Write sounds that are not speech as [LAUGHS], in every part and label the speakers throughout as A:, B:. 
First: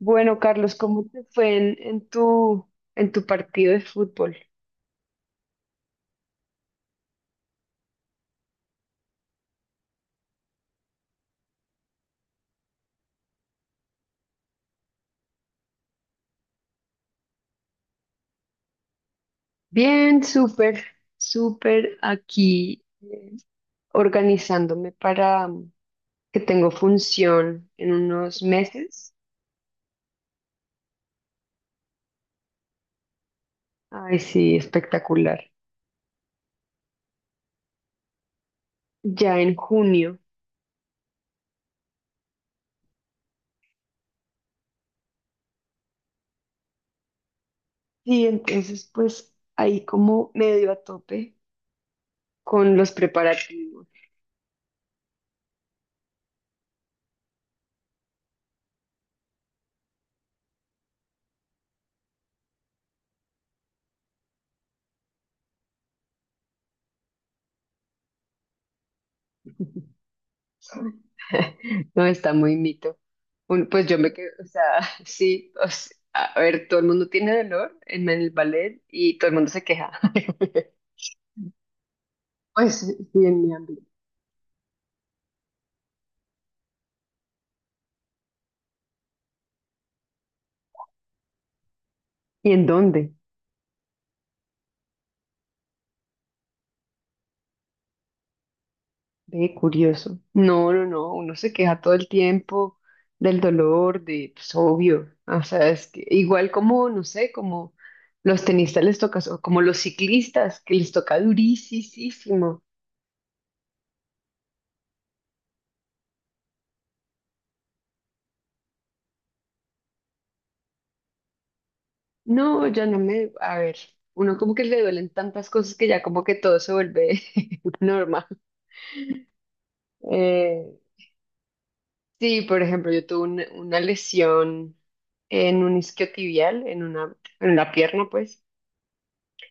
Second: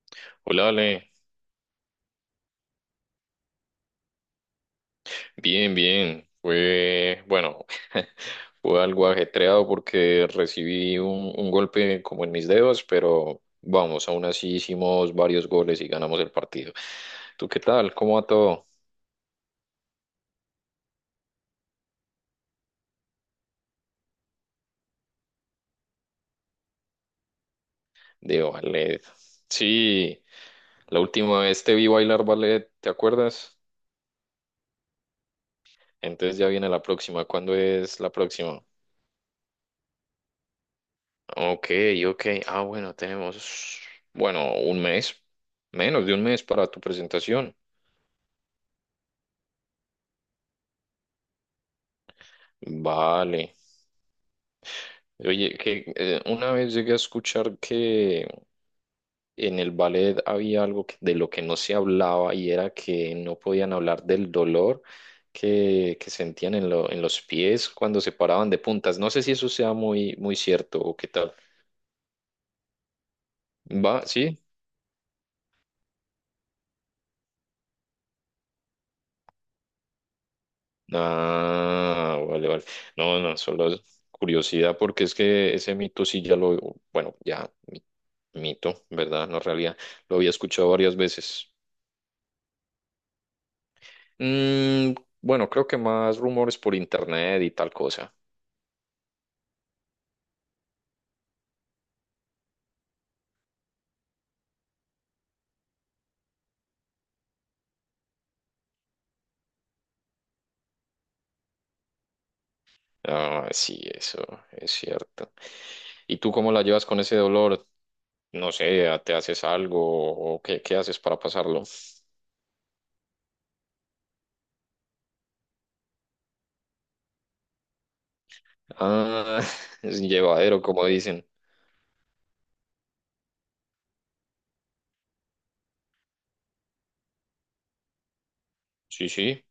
A: Bueno,
B: Hola,
A: Carlos, ¿cómo
B: Ale.
A: te fue en tu partido de fútbol?
B: Bien, bien. Fue, bueno, [LAUGHS] fue algo ajetreado porque recibí un golpe como en mis dedos, pero vamos, aún así hicimos varios goles y ganamos el partido. ¿Tú qué tal? ¿Cómo va todo?
A: Bien, súper aquí organizándome para que tengo función en unos
B: De ballet.
A: meses.
B: Sí, la última vez te vi bailar ballet, ¿te acuerdas?
A: Ay, sí, espectacular.
B: Entonces ya viene la próxima. ¿Cuándo es la próxima?
A: Ya en junio.
B: Ok, ok. Bueno, tenemos, bueno, un mes, menos de un mes para tu presentación.
A: Y entonces, pues ahí como medio a tope con los
B: Vale.
A: preparativos.
B: Oye, que una vez llegué a escuchar que en el ballet había de lo que no se hablaba y era que no podían hablar del dolor que sentían en, en los pies cuando se paraban de puntas. No sé si eso sea
A: [LAUGHS]
B: muy, muy cierto o qué
A: [LAUGHS]
B: tal.
A: No, está muy mito. Pues yo
B: ¿Va?
A: me quedo,
B: ¿Sí?
A: o sea, [LAUGHS] sí, o sea, a ver, todo el mundo tiene dolor en el ballet y todo el mundo se queja. [LAUGHS]
B: Ah, vale, vale.
A: Pues sí,
B: No, no,
A: en mi
B: solo es
A: ámbito.
B: curiosidad porque es que ese mito sí ya lo, bueno, mito, ¿verdad? No realidad. Lo había escuchado varias veces.
A: ¿Y en dónde?
B: Mm, bueno, creo que más rumores por internet y tal cosa.
A: Ve, curioso. No, no, no, uno se queja todo el tiempo del dolor, de, pues obvio. O sea, es que igual como, no sé, como los tenistas les toca, o como los ciclistas, que les toca durísimo.
B: Ah, sí, eso es cierto. ¿Y tú cómo la llevas con ese dolor? No sé, ¿te haces algo o qué, qué haces para pasarlo?
A: No, ya no me, a ver, uno como que le duelen tantas cosas que ya como que todo se vuelve [LAUGHS] normal.
B: Ah, [LAUGHS] es llevadero,
A: Eh,
B: como dicen.
A: sí, por ejemplo, yo tuve una lesión en un isquiotibial, en la pierna, pues,
B: Sí, sí.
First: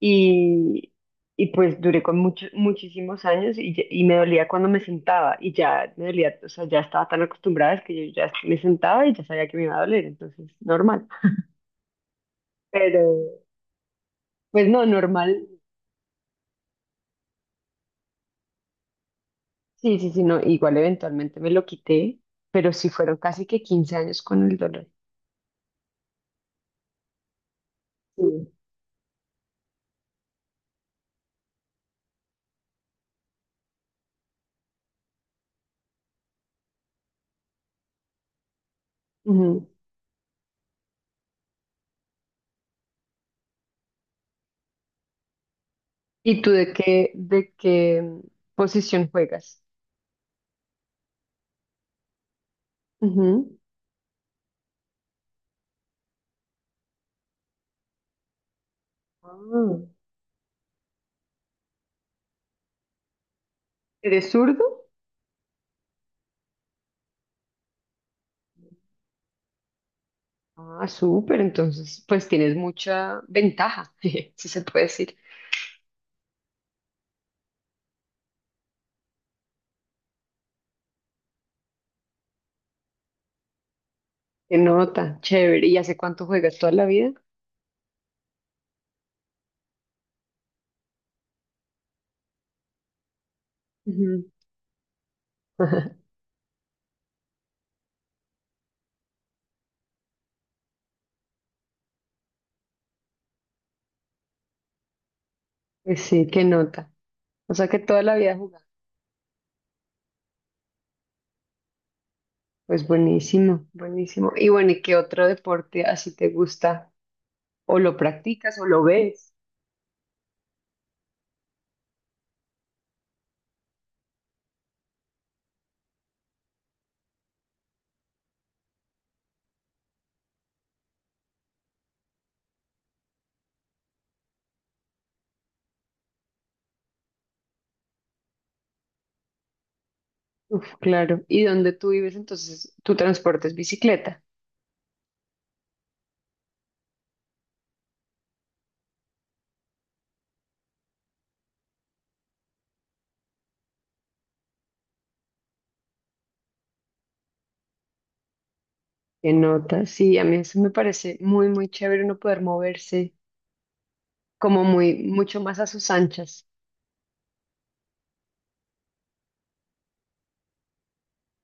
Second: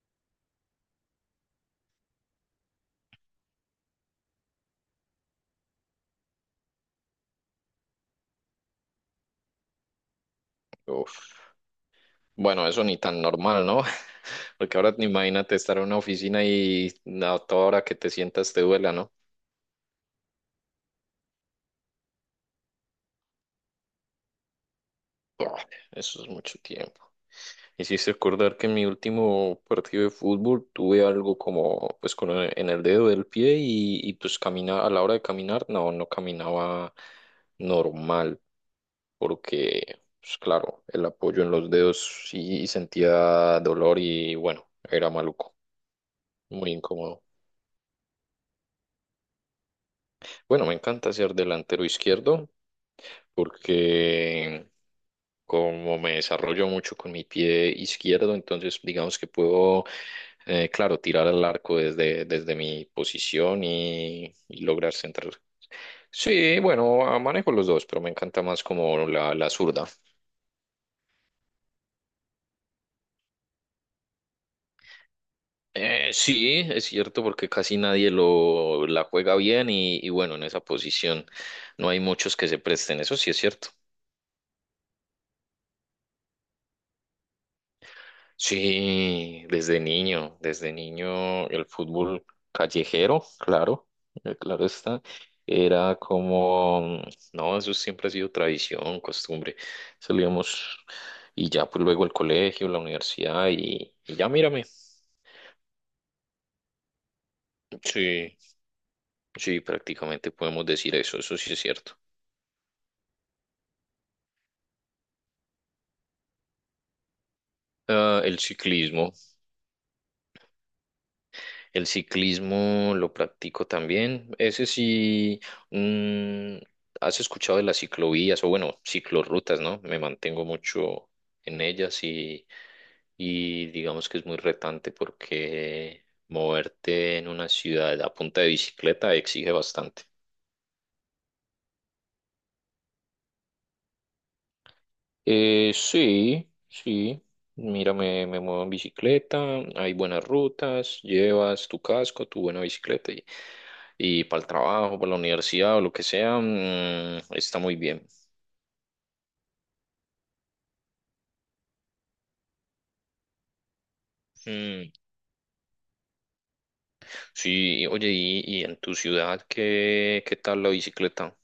A: y, y pues duré con muchos, muchísimos años y, y me dolía cuando me sentaba y ya me dolía, o sea, ya estaba tan acostumbrada es que yo ya me sentaba y ya sabía que me iba a doler, entonces, normal.
B: Uf. Bueno, eso ni tan
A: Pero,
B: normal, ¿no? [LAUGHS]
A: pues
B: Porque
A: no,
B: ahora
A: normal.
B: imagínate estar en una oficina y a toda hora que te sientas te duela, ¿no?
A: Sí, sí, sí, no, igual eventualmente me lo quité, pero sí fueron casi que 15 años con el dolor.
B: Vale, eso es mucho tiempo. Hiciste
A: Sí.
B: acordar que en mi último partido de fútbol tuve algo como, pues, con en el dedo del pie y pues camina, a la hora de caminar, no, no caminaba normal,
A: Ujú.
B: porque, pues claro, el apoyo en los dedos sí sentía dolor y bueno, era maluco,
A: ¿Y tú
B: muy
A: de qué,
B: incómodo.
A: de qué posición juegas?
B: Bueno, me encanta ser delantero izquierdo
A: Ujú.
B: porque como me desarrollo mucho con mi pie izquierdo, entonces digamos que
A: Ah,
B: puedo, claro, tirar al arco desde mi posición
A: ¿eres
B: y
A: zurdo?
B: lograr centrar. Sí, bueno, manejo los dos, pero me encanta más como la zurda.
A: Ah, súper, entonces pues tienes mucha ventaja, [LAUGHS] si se puede decir.
B: Sí, es cierto porque casi nadie lo la juega bien y bueno, en esa posición no hay muchos que se presten, eso sí es cierto.
A: Qué nota, chévere. ¿Y hace cuánto juegas? ¿Toda la vida?
B: Sí, desde niño el fútbol callejero, claro,
A: Ujú.
B: claro está, era
A: [LAUGHS]
B: como, no, eso siempre ha sido tradición, costumbre, salíamos y ya pues luego el colegio, la universidad y ya mírame.
A: Pues sí, qué nota. O sea que toda la vida
B: Sí,
A: jugás.
B: sí, prácticamente podemos decir eso, eso sí es cierto.
A: Pues buenísimo, buenísimo. Y bueno, ¿y qué otro deporte así te gusta? O lo
B: Ah, el
A: practicas o lo
B: ciclismo.
A: ves.
B: El ciclismo lo practico también. Ese sí, mm, ¿has escuchado de las ciclovías o bueno, ciclorrutas, ¿no? Me mantengo mucho en ellas y digamos que es muy retante porque moverte en una ciudad a punta de bicicleta exige bastante.
A: Uf, claro. ¿Y donde tú vives entonces tu transporte es bicicleta?
B: Sí, sí. Mira, me muevo en bicicleta, hay buenas rutas, llevas tu casco, tu buena bicicleta y para el trabajo, para la universidad o lo que sea, está muy bien.
A: ¿Qué nota? Sí, a mí eso me parece muy, muy chévere uno poder moverse como
B: Mm,
A: muy, mucho más a sus anchas.
B: sí, oye, y en tu ciudad qué, ¿qué tal la bicicleta?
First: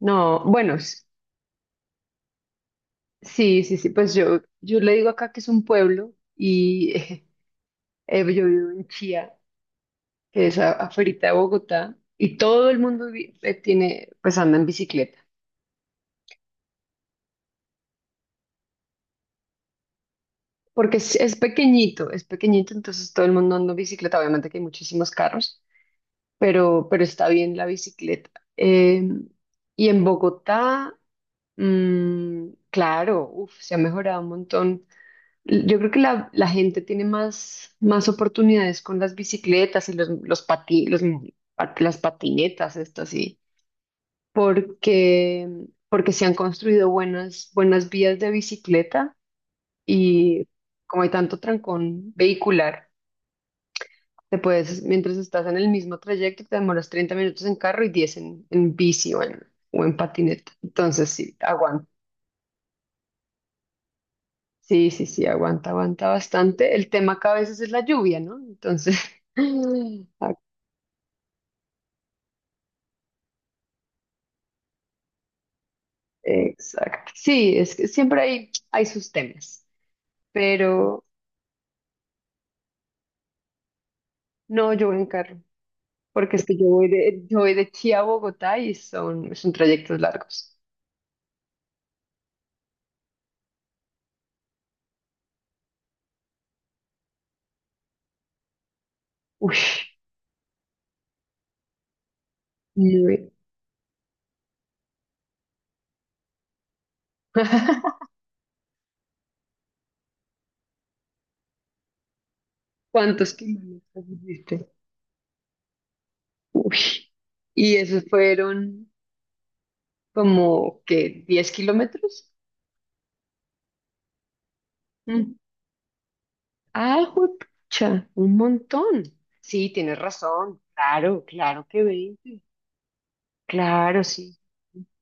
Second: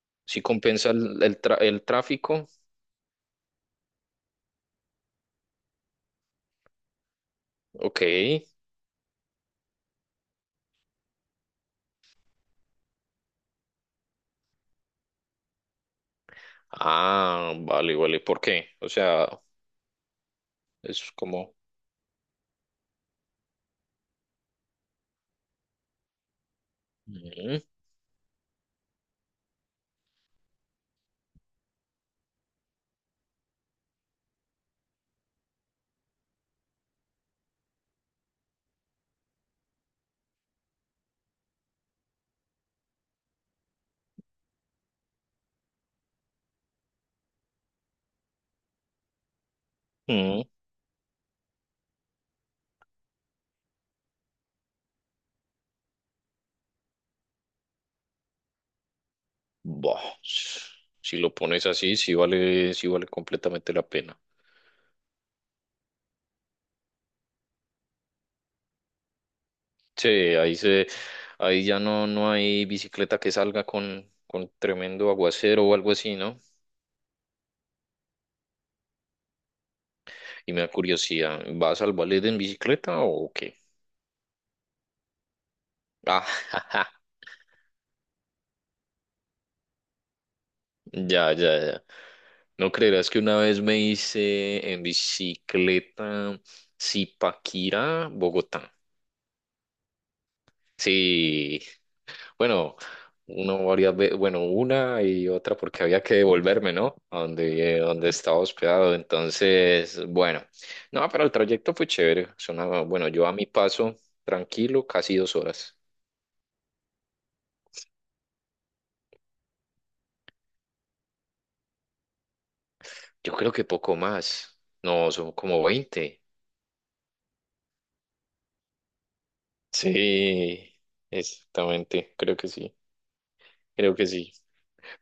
A: No,
B: ¿Sí
A: bueno,
B: compensa el, el tráfico?
A: sí, sí, sí, pues yo le digo acá que es un pueblo y [LAUGHS]
B: Ok.
A: yo vivo en Chía, que es afuera de Bogotá, y todo el mundo pues anda en bicicleta.
B: Ah, vale, vale. ¿Por qué? O sea,
A: Porque
B: es
A: es
B: como...
A: pequeñito, es pequeñito, entonces todo el mundo anda en bicicleta. Obviamente que hay muchísimos carros, pero está bien
B: Mm,
A: la bicicleta. Eh, y en Bogotá, claro, uf, se ha mejorado un montón. Yo creo que la gente tiene más oportunidades con las bicicletas y los, pati- los pat- las patinetas, esto sí, porque, porque se han construido buenas, buenas vías de bicicleta
B: mm.
A: y como hay tanto trancón vehicular. Te puedes, mientras estás en el mismo trayecto, te demoras 30 minutos en carro y 10 en bici o en
B: Buah,
A: patineta. Entonces,
B: si lo
A: sí,
B: pones
A: aguanta.
B: así, sí vale, sí vale completamente la pena.
A: Sí, sí, sí, aguanta, aguanta bastante. El tema acá a veces es la lluvia, ¿no? Entonces,
B: Sí,
A: [LAUGHS] ah,
B: ahí ya no, no hay bicicleta que salga con tremendo aguacero o algo así, ¿no?
A: exacto. Sí, es que siempre hay sus temas,
B: Y me da
A: pero
B: curiosidad, ¿vas al ballet en bicicleta o qué?
A: no, yo voy en carro,
B: Ah,
A: porque es que yo voy
B: [LAUGHS]
A: de, yo voy de Chía a Bogotá y son trayectos largos.
B: ya, ya, ya. No creerás que una vez me hice en bicicleta Zipaquirá, Bogotá.
A: Uy,
B: Sí, bueno,
A: bien.
B: uno varias veces, bueno, una y otra porque había que devolverme, ¿no? A donde,
A: [LAUGHS]
B: donde estaba hospedado. Entonces, bueno, no, pero el trayecto fue chévere. Sonaba, bueno, yo
A: ¿Cuántos
B: a mi paso,
A: kilómetros hiciste?
B: tranquilo, casi 2 horas.
A: Uy. Y esos fueron como que 10 kilómetros.
B: Yo creo que poco más. No, son
A: Mm.
B: como 20.
A: Ah, juepucha, un montón. Sí, tienes razón.
B: Sí,
A: Claro, claro que
B: exactamente, creo
A: 20.
B: que sí, creo
A: Claro,
B: que sí.
A: sí.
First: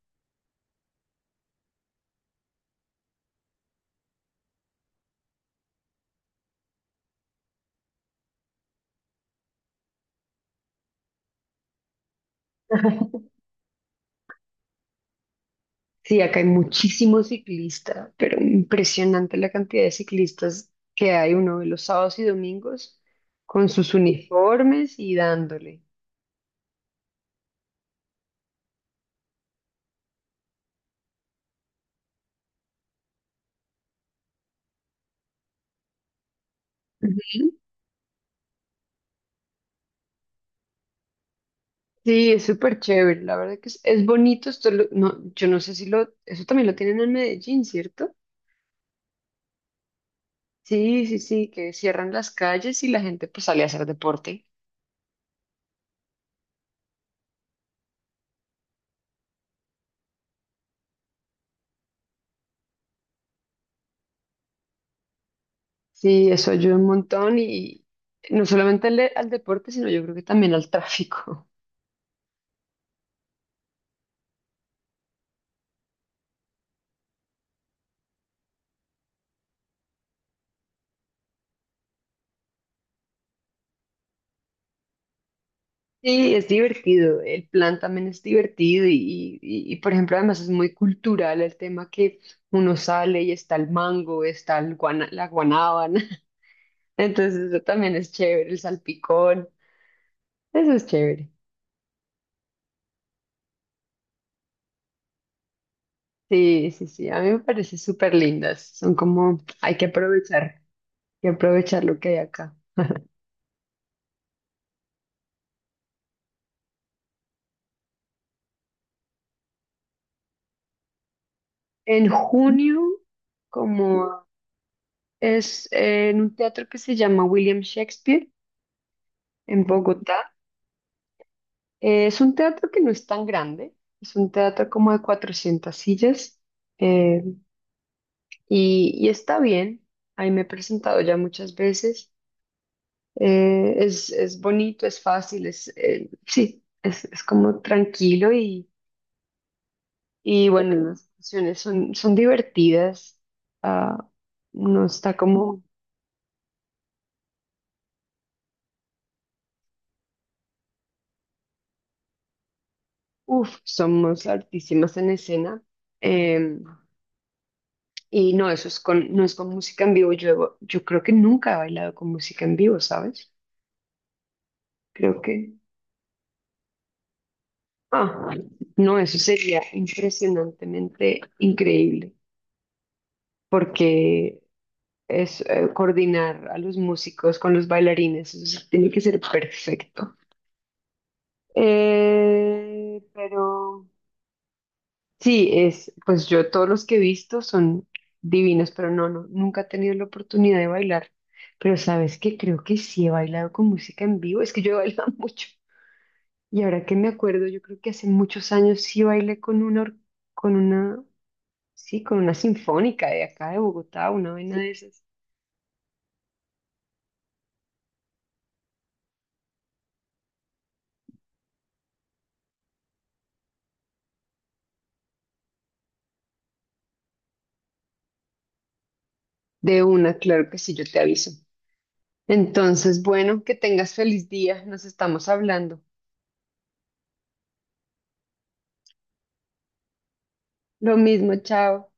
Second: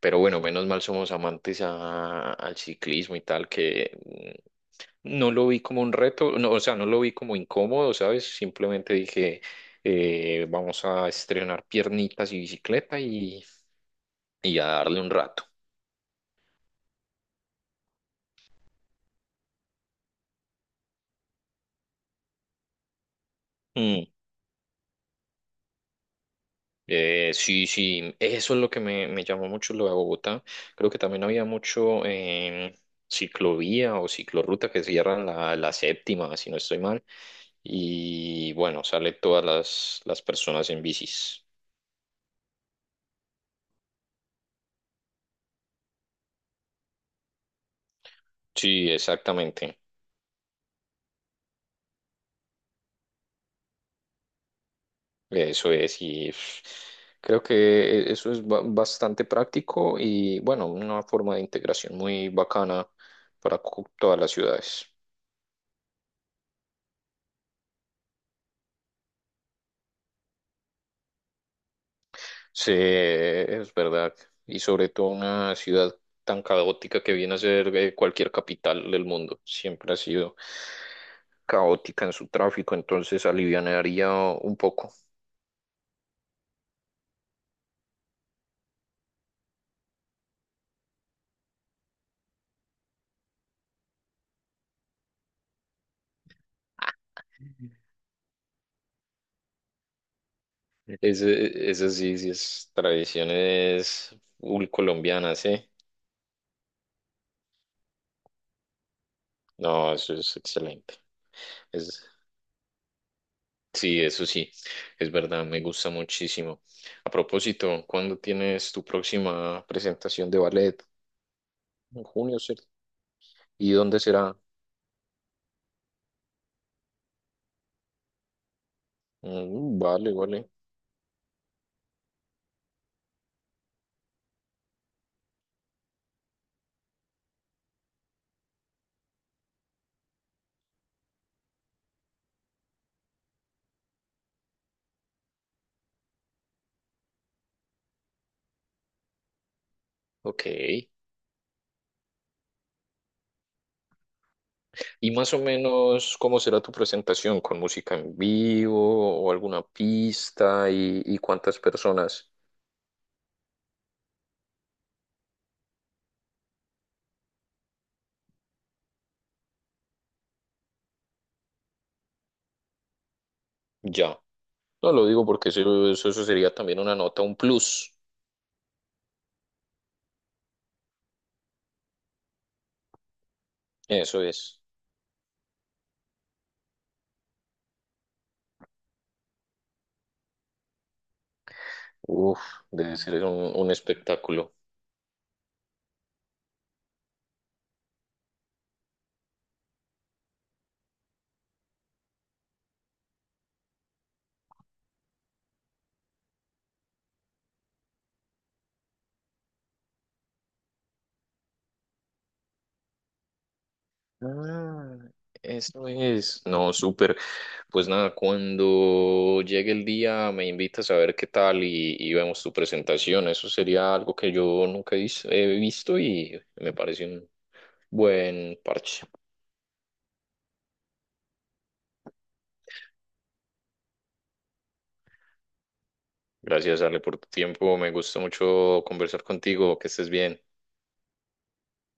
B: Pero bueno, menos mal somos amantes al ciclismo y tal, que no lo vi como un reto, no, o sea, no lo vi como incómodo, ¿sabes? Simplemente dije, vamos a estrenar piernitas y bicicleta
A: [LAUGHS]
B: y a darle un rato.
A: Sí, acá hay muchísimos ciclistas, pero impresionante la cantidad de ciclistas que hay uno de los sábados y domingos con sus
B: Mm,
A: uniformes y dándole.
B: sí, sí, eso es lo que me llamó mucho lo de Bogotá. Creo que también había mucho ciclovía o ciclorruta que cierran la, la séptima, si no estoy mal.
A: Ujú.
B: Y bueno, sale todas las personas en bicis.
A: Sí, es súper chévere, la verdad que es bonito esto, no, yo no sé si lo, eso también lo tienen en Medellín, ¿cierto?
B: Sí, exactamente.
A: Sí, sí, sí, que cierran las calles y la gente pues sale a hacer deporte.
B: Eso es, y pff, creo que eso es bastante práctico y bueno, una forma de integración muy bacana para todas las ciudades.
A: Sí, eso ayuda un montón y no solamente al deporte, sino yo creo que también al tráfico. [LAUGHS]
B: Sí, es verdad, y sobre todo una ciudad tan caótica que viene a ser cualquier capital del mundo, siempre ha sido caótica en su tráfico, entonces alivianaría un poco.
A: Sí, es divertido, el plan también es divertido y, por ejemplo además es muy cultural el tema que uno sale y está el mango, está la guanábana, [LAUGHS] entonces eso también
B: [LAUGHS]
A: es chévere, el salpicón, eso es chévere.
B: Ese, eso sí, sí es tradiciones colombianas, ¿eh?
A: Sí, sí, sí, a mí me parece súper lindas, son como hay que
B: No, eso es
A: aprovechar,
B: excelente.
A: y aprovechar lo
B: Es,
A: que hay acá.
B: sí, eso sí, es verdad, me gusta muchísimo. A propósito, ¿cuándo tienes tu próxima presentación de ballet? En
A: En
B: junio, ¿cierto?
A: junio,
B: ¿Y dónde
A: como
B: será?
A: es en un teatro que se llama William Shakespeare, en
B: Mm, vale,
A: Bogotá,
B: vale.
A: es un teatro que no es tan grande, es un teatro como de 400 sillas, eh, y está bien, ahí me he presentado ya muchas veces, es bonito, es fácil, sí, es como tranquilo
B: Ok.
A: y bueno, las canciones son divertidas. Ah, no
B: ¿Y
A: está
B: más o
A: como.
B: menos cómo será tu presentación? ¿Con música en vivo o alguna pista? Y cuántas personas?
A: Uf, somos altísimas en escena. eh, y no, no es con música en vivo. Yo creo que nunca he bailado con música en vivo, ¿sabes?
B: Ya. No lo
A: Creo
B: digo porque
A: que.
B: eso sería también una nota, un plus.
A: Ah, no, eso sería impresionantemente increíble,
B: Eso
A: porque
B: es.
A: es coordinar a los músicos con los bailarines, eso sí tiene que ser perfecto.
B: Uf, debe ser un
A: Pero.
B: espectáculo.
A: Sí, pues yo todos los que he visto son divinos, pero no, no, nunca he tenido la oportunidad de bailar. Pero sabes que creo que sí he bailado con música en vivo, es que yo he bailado [LAUGHS] mucho. Y ahora que me acuerdo, yo creo que hace muchos años sí bailé con una, or- con una, sí, con una sinfónica de acá de Bogotá, una vaina de
B: Ah,
A: esas.
B: eso es. No, súper. Pues nada, cuando llegue el día me invitas a ver qué tal y vemos tu presentación. Eso sería algo que yo nunca he he visto y me parece un buen parche.
A: De una, claro que sí, yo te aviso. Entonces, bueno, que tengas feliz día, nos estamos hablando.
B: Gracias, Ale, por tu tiempo. Me gustó mucho conversar contigo. Que estés bien.
A: Lo mismo, chao.